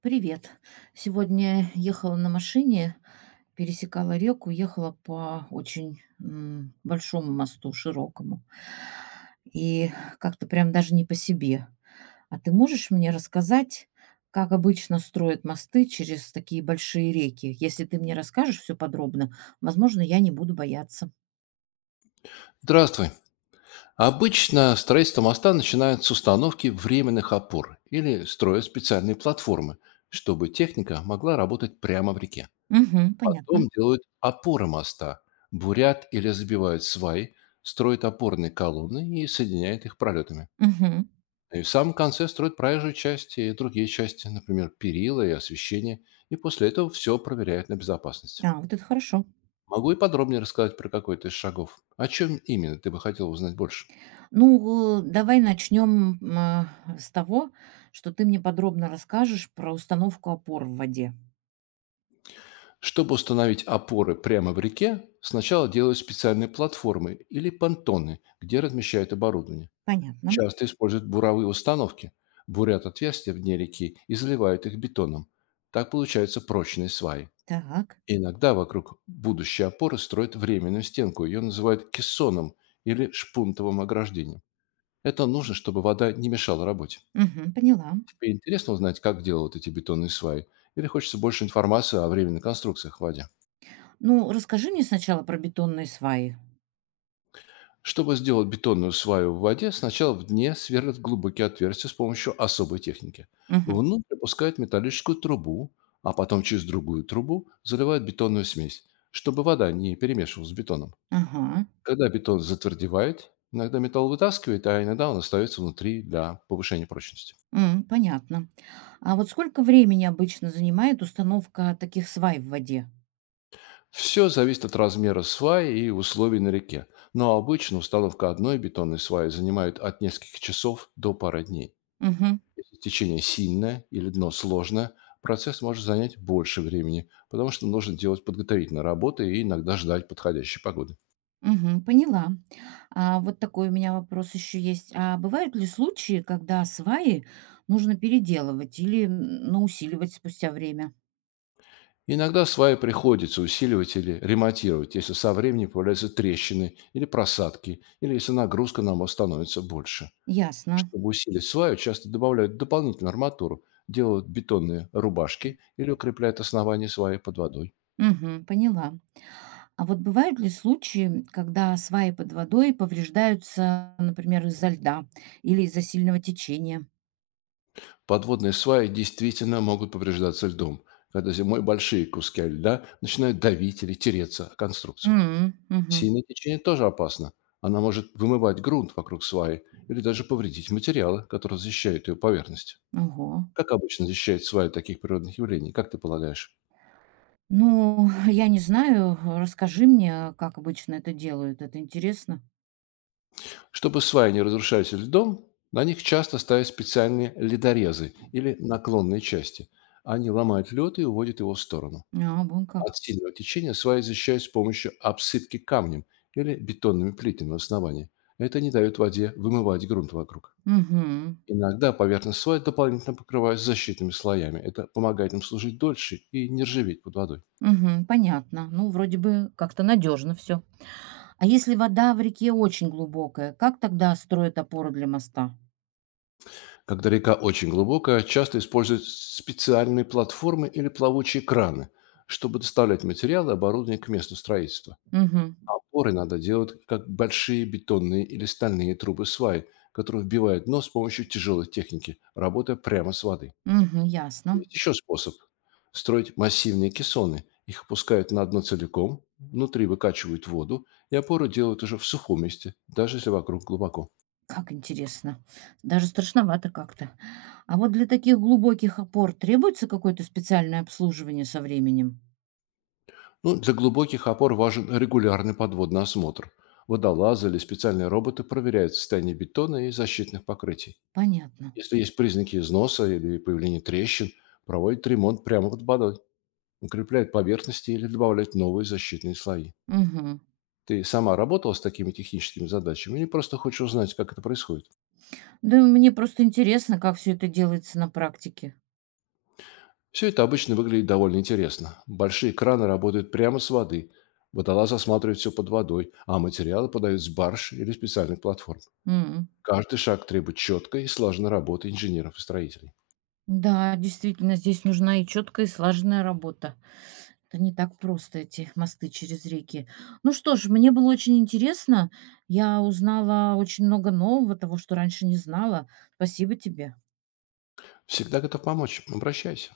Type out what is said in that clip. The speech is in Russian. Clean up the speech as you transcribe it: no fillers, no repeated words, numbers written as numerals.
Привет. Сегодня ехала на машине, пересекала реку, ехала по очень большому мосту, широкому. И как-то прям даже не по себе. А ты можешь мне рассказать, как обычно строят мосты через такие большие реки? Если ты мне расскажешь все подробно, возможно, я не буду бояться. Здравствуй. Обычно строительство моста начинают с установки временных опор или строят специальные платформы, чтобы техника могла работать прямо в реке. Угу, Потом понятно. делают опоры моста, бурят или забивают сваи, строят опорные колонны и соединяют их пролетами. Угу. И в самом конце строят проезжую часть и другие части, например, перила и освещение, и после этого все проверяют на безопасность. А, вот это хорошо. Могу и подробнее рассказать про какой-то из шагов. О чем именно ты бы хотел узнать больше? Ну, давай начнем с того, что ты мне подробно расскажешь про установку опор в воде. Чтобы установить опоры прямо в реке, сначала делают специальные платформы или понтоны, где размещают оборудование. Понятно. Часто используют буровые установки, бурят отверстия в дне реки и заливают их бетоном. Так получаются прочные сваи. Так. Иногда вокруг будущей опоры строят временную стенку. Ее называют кессоном или шпунтовым ограждением. Это нужно, чтобы вода не мешала работе. Мгм, поняла. Тебе интересно узнать, как делают эти бетонные сваи? Или хочется больше информации о временных конструкциях в воде? Ну, расскажи мне сначала про бетонные сваи. Чтобы сделать бетонную сваю в воде, сначала в дне сверлят глубокие отверстия с помощью особой техники. Мгм. Внутрь опускают металлическую трубу, а потом через другую трубу заливают бетонную смесь, чтобы вода не перемешивалась с бетоном. Ага. Когда бетон затвердевает, иногда металл вытаскивает, а иногда он остается внутри для повышения прочности. М, понятно. А вот сколько времени обычно занимает установка таких свай в воде? Все зависит от размера сваи и условий на реке, но обычно установка одной бетонной сваи занимает от нескольких часов до пары дней. Мгм. Течение сильное или дно сложное, процесс может занять больше времени, потому что нужно делать подготовительные работы и иногда ждать подходящей погоды. Мгм, поняла. А вот такой у меня вопрос еще есть. А бывают ли случаи, когда сваи нужно переделывать или ну, усиливать спустя время? Иногда сваи приходится усиливать или ремонтировать, если со временем появляются трещины или просадки, или если нагрузка на мост становится больше. Ясно. Чтобы усилить сваю, часто добавляют дополнительную арматуру, делают бетонные рубашки или укрепляют основание сваи под водой. Мгм. Поняла. А вот бывают ли случаи, когда сваи под водой повреждаются, например, из-за льда или из-за сильного течения? Подводные сваи действительно могут повреждаться льдом, когда зимой большие куски льда начинают давить или тереться о конструкцию. М, мгм. Сильное течение тоже опасно. Она может вымывать грунт вокруг сваи или даже повредить материалы, которые защищают ее поверхность. Ого. Как обычно защищает сваи от таких природных явлений, как ты полагаешь? Ну, я не знаю. Расскажи мне, как обычно это делают. Это интересно. Чтобы сваи не разрушались льдом, на них часто ставят специальные ледорезы или наклонные части. Они ломают лед и уводят его в сторону. А, вон как. От сильного течения сваи защищают с помощью обсыпки камнем или бетонными плитами в основании. Это не дает воде вымывать грунт вокруг. Угу, Иногда поверхность слоя дополнительно покрывают защитными слоями. Это помогает им служить дольше и не ржаветь под водой. угу. Понятно. Ну, вроде бы как-то надежно все. А если вода в реке очень глубокая, как тогда строят опору для моста? Когда река очень глубокая, часто используют специальные платформы или плавучие краны, чтобы доставлять материалы и оборудование к месту строительства. Угу. Опоры надо делать, как большие бетонные или стальные трубы сваи, которые вбивают нос с помощью тяжелой техники, работая прямо с воды. Угу, ясно. Есть еще способ — строить массивные кессоны. Их опускают на дно целиком, внутри выкачивают воду, и опору делают уже в сухом месте, даже если вокруг глубоко. Как интересно. Даже страшновато как-то. А вот для таких глубоких опор требуется какое-то специальное обслуживание со временем? Ну, для глубоких опор важен регулярный подводный осмотр. Водолазы или специальные роботы проверяют состояние бетона и защитных покрытий. Понятно. Если есть признаки износа или появления трещин, проводят ремонт прямо под водой, укрепляют поверхности или добавляют новые защитные слои. Мгм. Ты сама работала с такими техническими задачами или просто хочешь узнать, как это происходит? Да мне просто интересно, как все это делается на практике. Все это обычно выглядит довольно интересно. Большие краны работают прямо с воды. Водолаз осматривает все под водой, а материалы подают с барж или специальных платформ. М. Каждый шаг требует четкой и слаженной работы инженеров и строителей. Да, действительно, здесь нужна и четкая, и слаженная работа. Это не так просто, эти мосты через реки. Ну что ж, мне было очень интересно. Я узнала очень много нового, того, что раньше не знала. Спасибо тебе. Всегда готов помочь. Обращайся.